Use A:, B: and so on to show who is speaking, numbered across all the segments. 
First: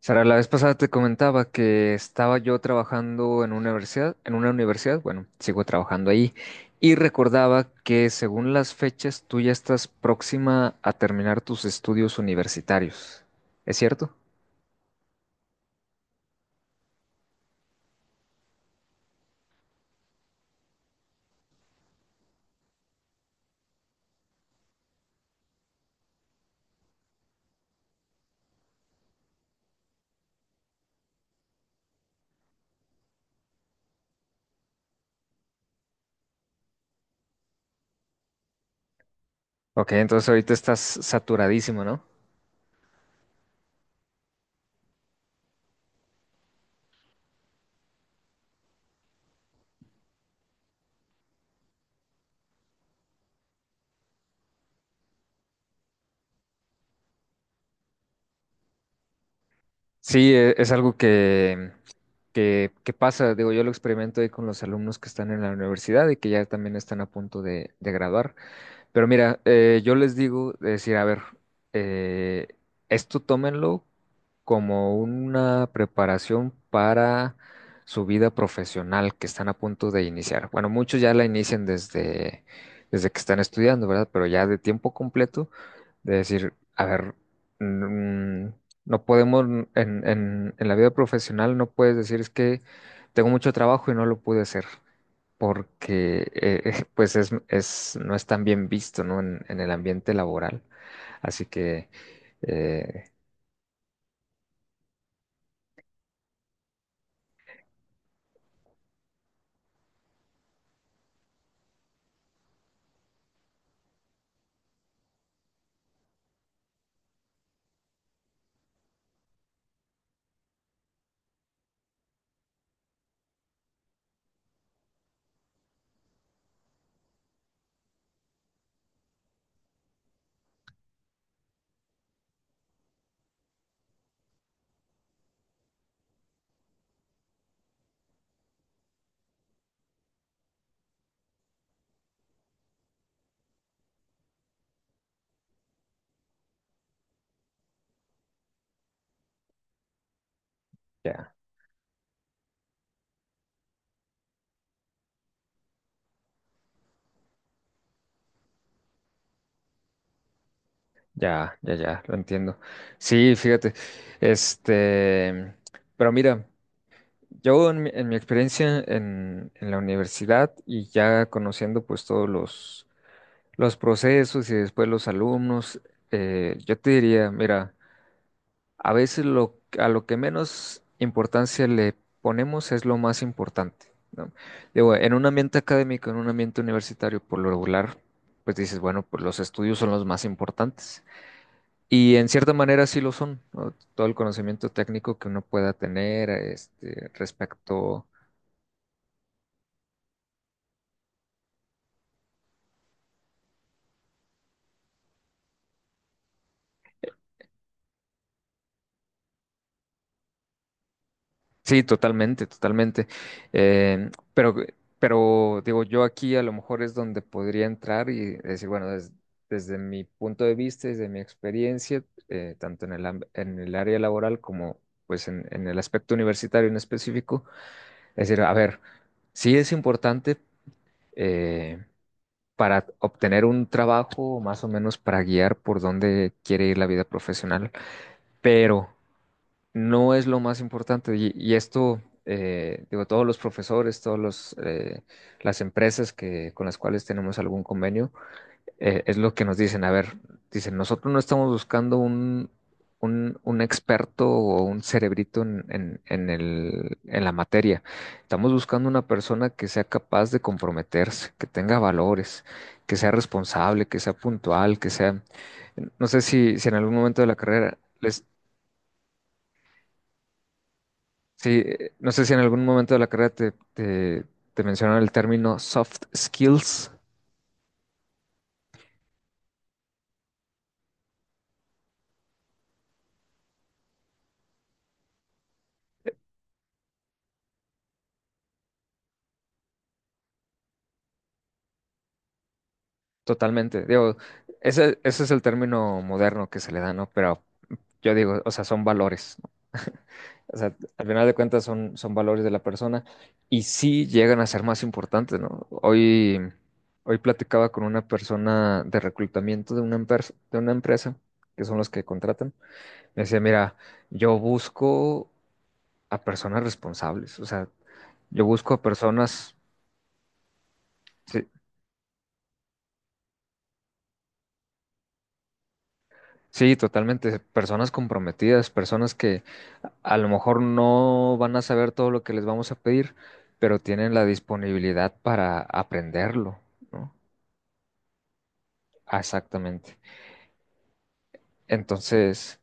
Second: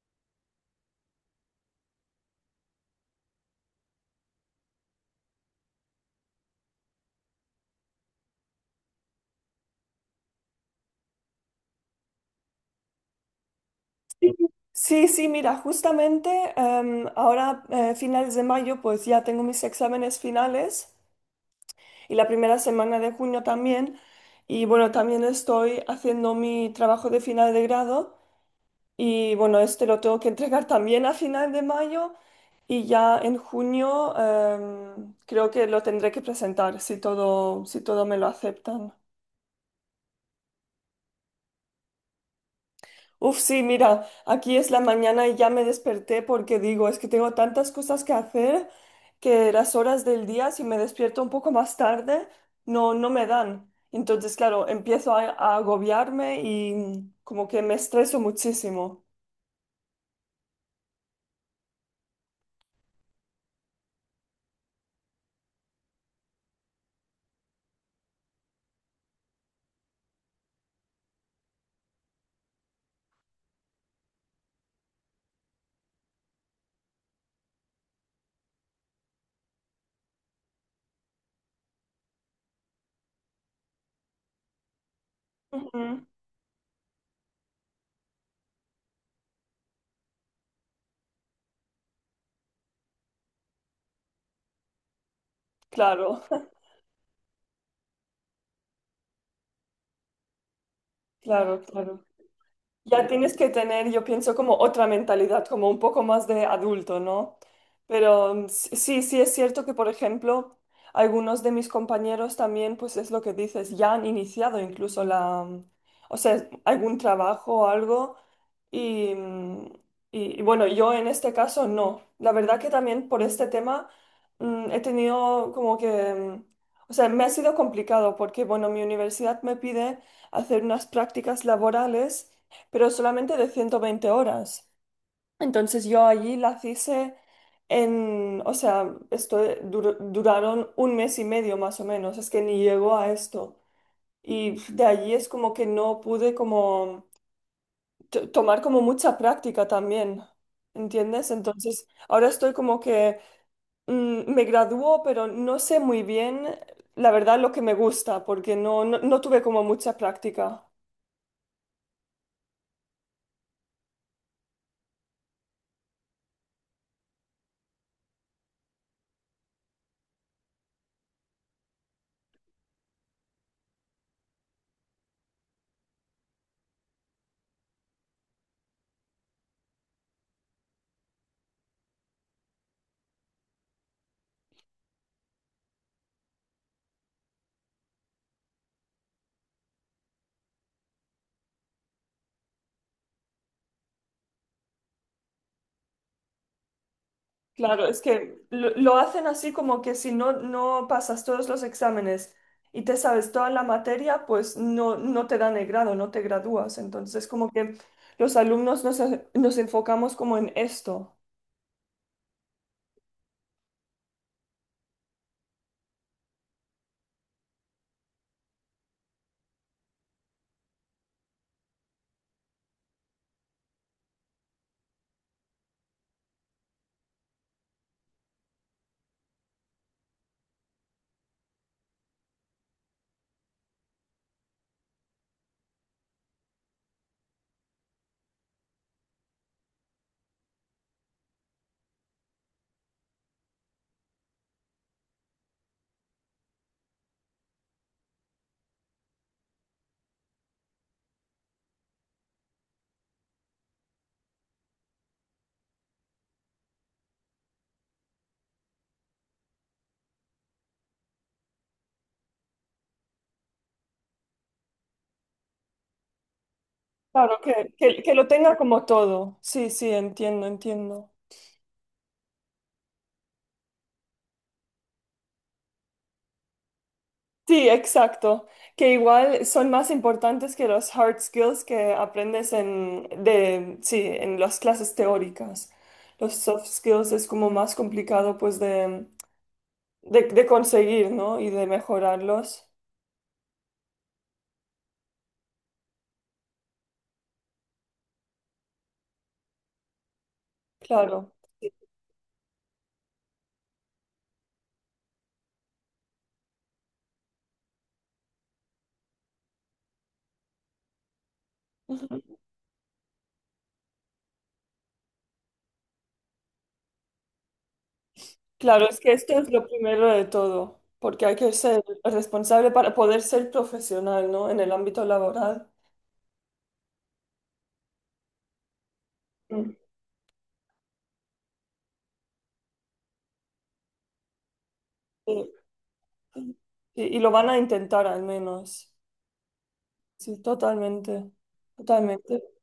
A: Sara, la vez pasada te comentaba que estaba yo trabajando en una universidad, bueno, sigo trabajando ahí, y recordaba que según las fechas tú ya estás próxima a terminar tus estudios universitarios. ¿Es cierto?
B: Sí, sí, sí, mira, justamente ahora finales de mayo pues ya tengo mis exámenes finales y la primera semana de junio también y bueno, también estoy haciendo mi trabajo de final de grado y bueno, este lo tengo que entregar también a final de mayo y ya en junio creo que lo tendré que presentar si todo me lo aceptan.
A: Ok, entonces ahorita estás saturadísimo, ¿no?
B: Uf, sí, mira, aquí es la mañana y ya me desperté porque digo, es que tengo tantas cosas que hacer que las horas del día, si me despierto un poco más tarde, no, no me dan. Entonces, claro, empiezo a agobiarme y como que me estreso muchísimo.
A: Sí, es algo que pasa, digo, yo lo experimento ahí con los alumnos que están en la universidad y que ya también están a punto de graduar. Pero mira, yo les digo, decir, a ver, eh, esto tómenlo como una preparación para su vida profesional que están a punto de iniciar. Bueno, muchos ya la inician desde que están estudiando, ¿verdad? Pero ya de tiempo completo,
B: Ujú.
A: de decir, a ver, mm, no podemos, en la vida profesional no puedes decir es que tengo mucho trabajo y no lo pude hacer
B: Claro,
A: porque pues es, no es tan bien visto, ¿no? En el ambiente laboral. Así
B: claro,
A: que
B: claro.
A: eh,
B: Ya tienes que tener, yo pienso, como otra mentalidad, como un poco más de adulto, ¿no? Pero sí, sí es cierto que, por ejemplo, algunos de mis compañeros también, pues es lo que dices, ya han iniciado incluso la, o sea, algún trabajo o algo. Y, mm, y bueno, yo en este caso no. La verdad que también por este tema he tenido como que, o sea, me ha sido complicado porque, bueno, mi universidad me pide hacer unas prácticas laborales pero solamente de 120 horas. Entonces yo allí las hice en, o sea, esto duraron un mes y medio más o menos, es que ni llegó a esto. Y pf, de allí es como que no pude como tomar como mucha práctica también, ¿entiendes?
A: ya,
B: Entonces ahora estoy como que me graduó, pero no sé muy bien, la verdad, lo que me gusta, porque no, no, no tuve como mucha práctica.
A: ya, ya, ya, lo entiendo. Sí, fíjate, este, pero mira, yo en mi experiencia en la universidad y ya conociendo pues todos los procesos y después los alumnos, yo te diría, mira, a veces lo, a lo que menos importancia le ponemos es lo más importante, ¿no? Digo, en un ambiente académico, en un ambiente universitario, por lo regular, pues dices, bueno, pues los estudios son los más importantes. Y en cierta manera sí lo son, ¿no? Todo el conocimiento técnico que uno pueda tener, este,
B: Claro, es
A: respecto.
B: que lo hacen así como que si no, no pasas todos los exámenes y te sabes toda la materia, pues no, no te dan el grado, no te gradúas. Entonces, como que los alumnos nos enfocamos como en esto.
A: Sí, totalmente, totalmente. Em, pero, pero digo, yo aquí a lo mejor es donde podría entrar y decir, bueno, desde mi punto de vista, desde mi experiencia, tanto en el, en el área laboral como pues en el aspecto universitario en específico, es decir, a ver, sí es importante eh, para obtener un trabajo, más o menos para guiar por dónde quiere ir la vida profesional, pero no es lo más importante. Y esto, digo, todos los profesores, todos los, las empresas que, con las cuales tenemos algún convenio, es lo que nos dicen. A ver, dicen, nosotros no estamos buscando un experto o un cerebrito en la materia. Estamos buscando una persona que sea capaz de comprometerse, que tenga valores, que sea responsable, que sea puntual, que sea... No sé si en algún momento de la
B: Claro, que,
A: carrera
B: que, que
A: les,
B: lo tenga como todo. Sí, sí, entiendo, entiendo.
A: sí, no sé si en algún momento de la carrera te mencionaron el término soft skills.
B: Sí, exacto. Que igual son más importantes que los hard skills que aprendes sí, en las clases teóricas. Los soft skills es como más complicado pues de conseguir, ¿no? Y de mejorarlos.
A: Totalmente. Digo, ese es el término moderno que se le da, ¿no? Pero yo digo, o sea, son valores, ¿no? O sea, al final
B: Claro.
A: de cuentas son, son valores de la persona y sí llegan a ser más importantes, ¿no? Hoy, hoy platicaba con una persona de reclutamiento de una, de una empresa, que son los que
B: Ujú.
A: contratan. Me decía, mira, yo busco a personas responsables. O sea, yo busco a
B: Claro, es que esto es
A: personas,
B: lo primero de todo, porque hay
A: sí,
B: que ser responsable para poder ser profesional, ¿no? En el ámbito laboral.
A: sí, totalmente, personas comprometidas, personas que
B: Mm.
A: a lo mejor no van a saber todo lo que les vamos a pedir, pero tienen la disponibilidad
B: Sí,
A: para
B: sí.
A: aprenderlo, ¿no?
B: Y lo van a intentar al menos.
A: Ah, exactamente.
B: Sí, totalmente. Totalmente.
A: Entonces,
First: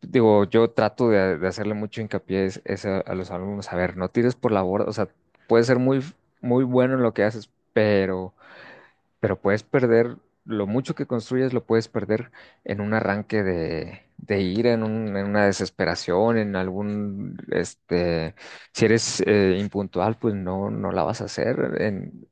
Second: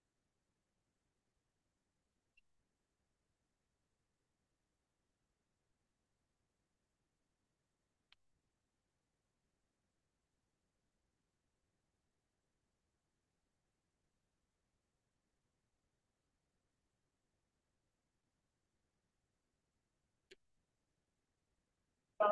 A: digo, yo trato de hacerle mucho hincapié a los alumnos, a ver, no tires por la borda, o sea, puedes ser muy, muy bueno en lo que haces, pero puedes perder, lo mucho que construyes lo puedes perder en un arranque de ira, en, en una desesperación, en algún, este, si eres impuntual, pues no, no la vas a hacer, en,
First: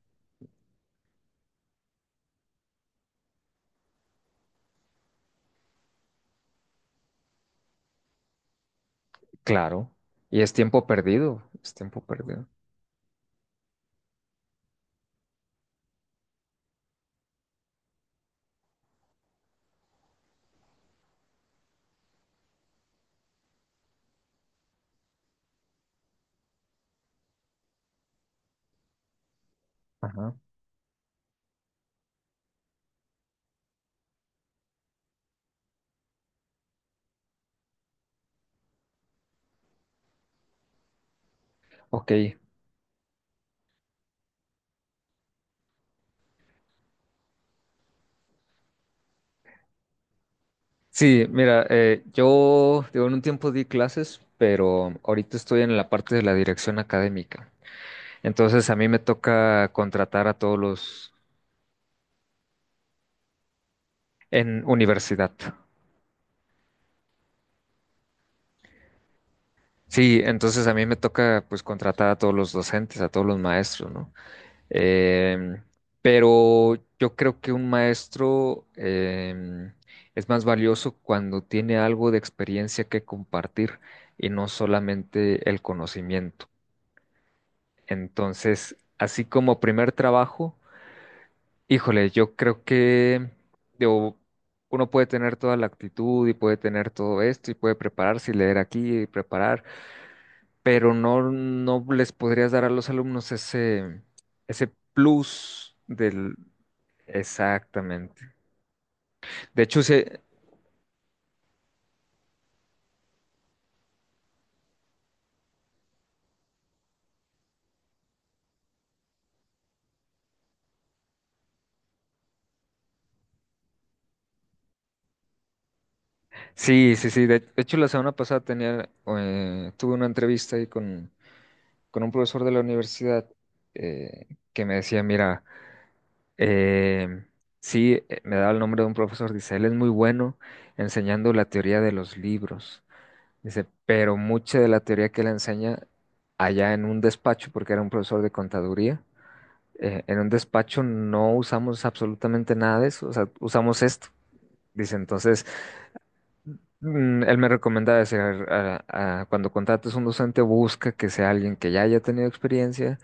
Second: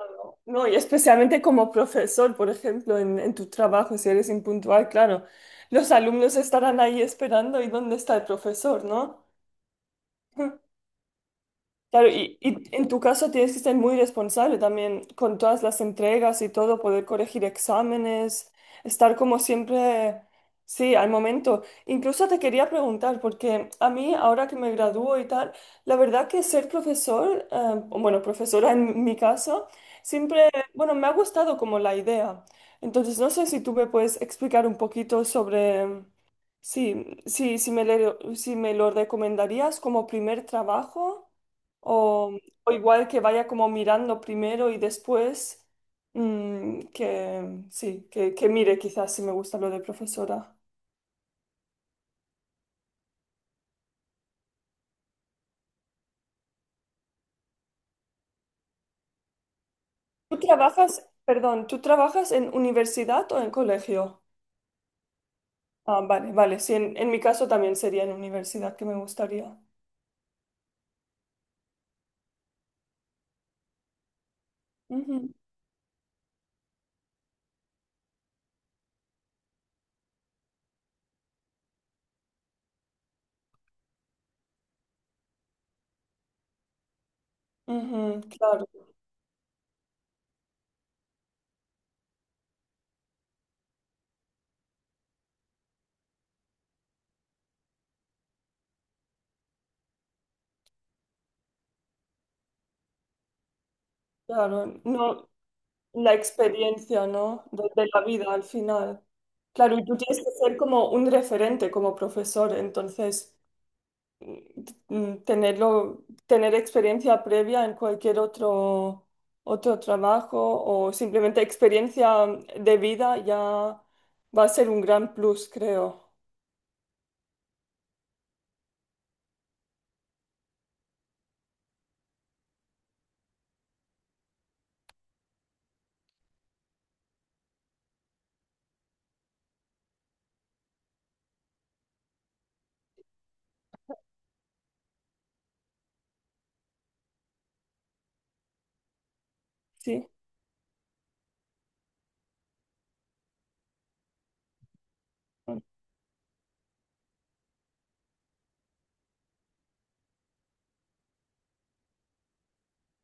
B: No, y especialmente como profesor, por ejemplo, en tu trabajo, si eres impuntual, claro, los alumnos estarán ahí esperando y dónde está el profesor, ¿no?
A: claro. Y es tiempo perdido, es tiempo
B: Claro,
A: perdido.
B: y en tu caso tienes que ser muy responsable también con todas las entregas y todo, poder corregir exámenes, estar como siempre, sí, al momento. Incluso te quería preguntar, porque a mí ahora que me gradúo y tal, la verdad que ser profesor, o bueno, profesora en mi caso,
A: Ajá.
B: siempre, bueno, me ha gustado como la idea. Entonces, no sé si tú me puedes explicar un poquito sobre... Sí, sí, si me, le- si me lo recomendarías como primer trabajo.
A: Ok.
B: O, o igual que vaya como mirando primero y después que sí, que mire quizás si me gusta lo de profesora.
A: Sí, mira, yo digo, en un tiempo di clases, pero ahorita estoy en la parte de la dirección académica. Entonces a mí me toca contratar a
B: ¿Tú
A: todos
B: trabajas,
A: los
B: perdón, tú trabajas en universidad o en colegio?
A: en universidad.
B: Ah, vale, vale, sí, en mi caso también sería en universidad que me gustaría.
A: Sí, entonces a mí me toca pues contratar a todos los docentes, a todos los maestros, ¿no?
B: Ujú,
A: Em, pero yo creo que un maestro es más valioso cuando tiene algo de experiencia que compartir y no solamente el conocimiento.
B: ujú, claro,
A: Entonces, así como primer trabajo, híjole, yo creo que digo, uno puede tener toda la actitud y puede tener todo esto y puede prepararse y leer aquí y preparar, pero no, no les podrías dar a los alumnos ese, ese
B: claro. No,
A: plus
B: la
A: del...
B: experiencia, ¿no? De la
A: Exactamente.
B: vida al final.
A: De
B: Claro,
A: hecho,
B: y tú
A: sí,
B: tienes que ser como un referente como profesor, entonces tenerlo, tener experiencia previa en cualquier otro, otro trabajo o simplemente experiencia de vida ya va a ser un gran plus, creo.
A: sí, sí, sí. De hecho, la semana pasada tenía, tuve una entrevista ahí con un profesor de la universidad eh, que me decía, mira, eh, sí, me daba el nombre de un profesor, dice, él es muy bueno enseñando la teoría de los libros. Dice, pero mucha de la teoría que él enseña allá en un despacho, porque era un profesor de contaduría,
B: Sí.
A: en un despacho no usamos absolutamente nada de eso, o sea, usamos esto. Dice, entonces, él me recomendaba decir, cuando contrates un docente, busca que sea alguien que ya haya tenido experiencia,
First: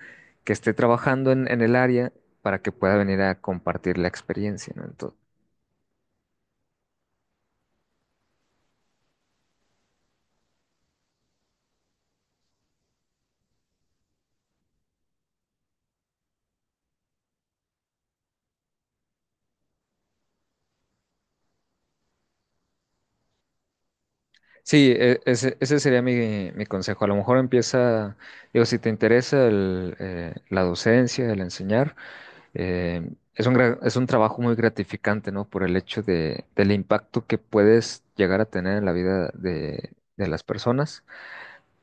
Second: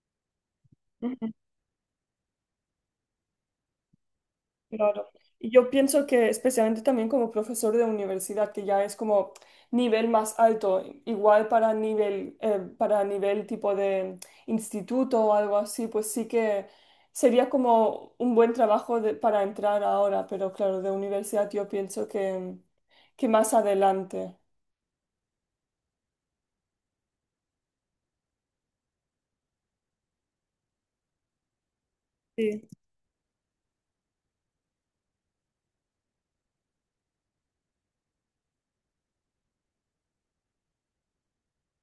A: que esté trabajando en el área para que pueda venir a compartir la experiencia, ¿no?
B: Claro.
A: Entonces,
B: Y yo pienso que especialmente también como profesor de universidad, que ya es como nivel más alto, igual para nivel tipo de instituto o algo así, pues sí que sería como un buen trabajo de- para entrar ahora, pero claro, de universidad yo pienso que más adelante.
A: sí, ese, ese sería mi, mi consejo. A lo mejor empieza, digo, si te interesa el, la docencia, el enseñar,
B: Sí,
A: eh, es un, es un trabajo muy gratificante, ¿no? Por el hecho de, del impacto que puedes llegar a tener en la vida de las personas.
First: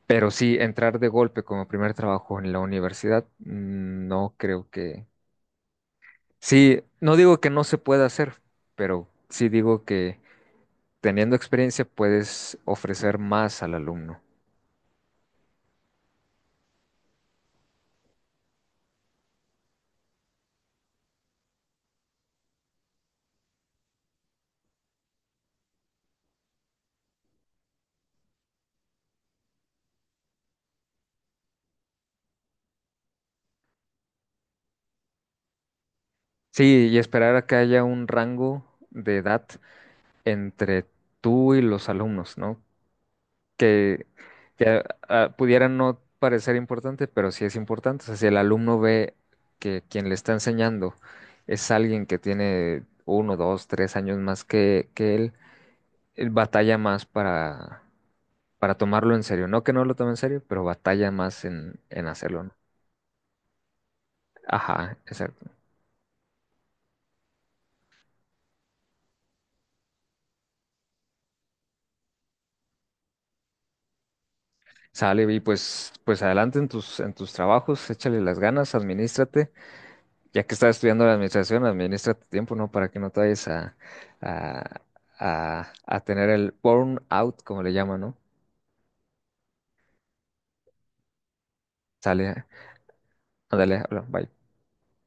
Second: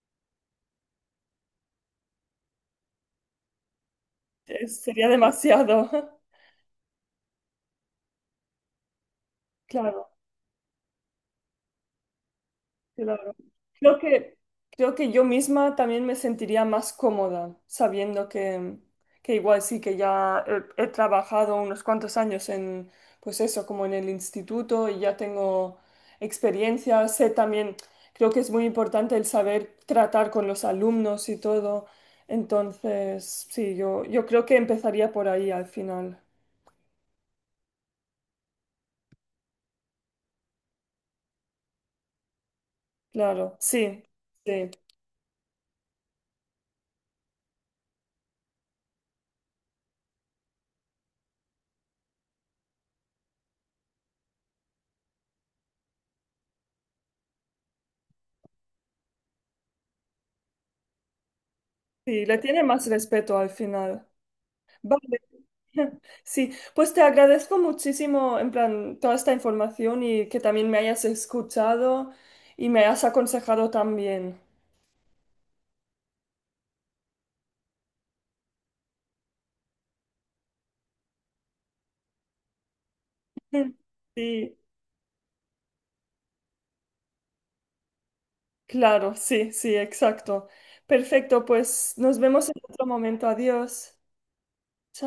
A: Pero sí, entrar de golpe como primer trabajo en la universidad, no creo que...
B: sería demasiado.
A: Sí, no digo que no se pueda hacer, pero sí digo
B: Claro.
A: que teniendo experiencia puedes ofrecer
B: Claro.
A: más al
B: Creo
A: alumno.
B: que, creo que yo misma también me sentiría más cómoda sabiendo que igual sí que ya he trabajado unos cuantos años pues eso, como en el instituto y ya tengo experiencia, sé también, creo que es muy importante el saber tratar con los alumnos y todo. Entonces, sí, yo creo que empezaría por ahí al final.
A: Sí, y esperar a que haya un rango de edad entre tú y los alumnos, ¿no?
B: Claro, sí,
A: que,
B: sí,
A: que, ah, pudiera no parecer importante, pero sí es importante. O sea, si el alumno ve que quien le está enseñando es alguien que tiene uno, dos, tres años más que él batalla más para tomarlo en serio. No que no lo tome en serio, pero batalla más en
B: sí, le
A: hacerlo, ¿no?
B: tiene más respeto al final.
A: Ajá,
B: Vale.
A: exacto.
B: Sí, pues te agradezco muchísimo, en plan, toda esta información y que también me hayas escuchado y me hayas aconsejado también.
A: Sale y pues, pues adelante en tus trabajos, échale las ganas, administrate. Ya que estás estudiando la administración, administra tu tiempo, ¿no? Para que no te vayas
B: Sí,
A: a, a tener el burnout, como le llaman, ¿no?
B: claro, sí, sí, exacto. Perfecto, pues nos
A: Sale,
B: vemos en otro momento.
A: ándale,
B: Adiós.
A: habla, bye.
B: Chao.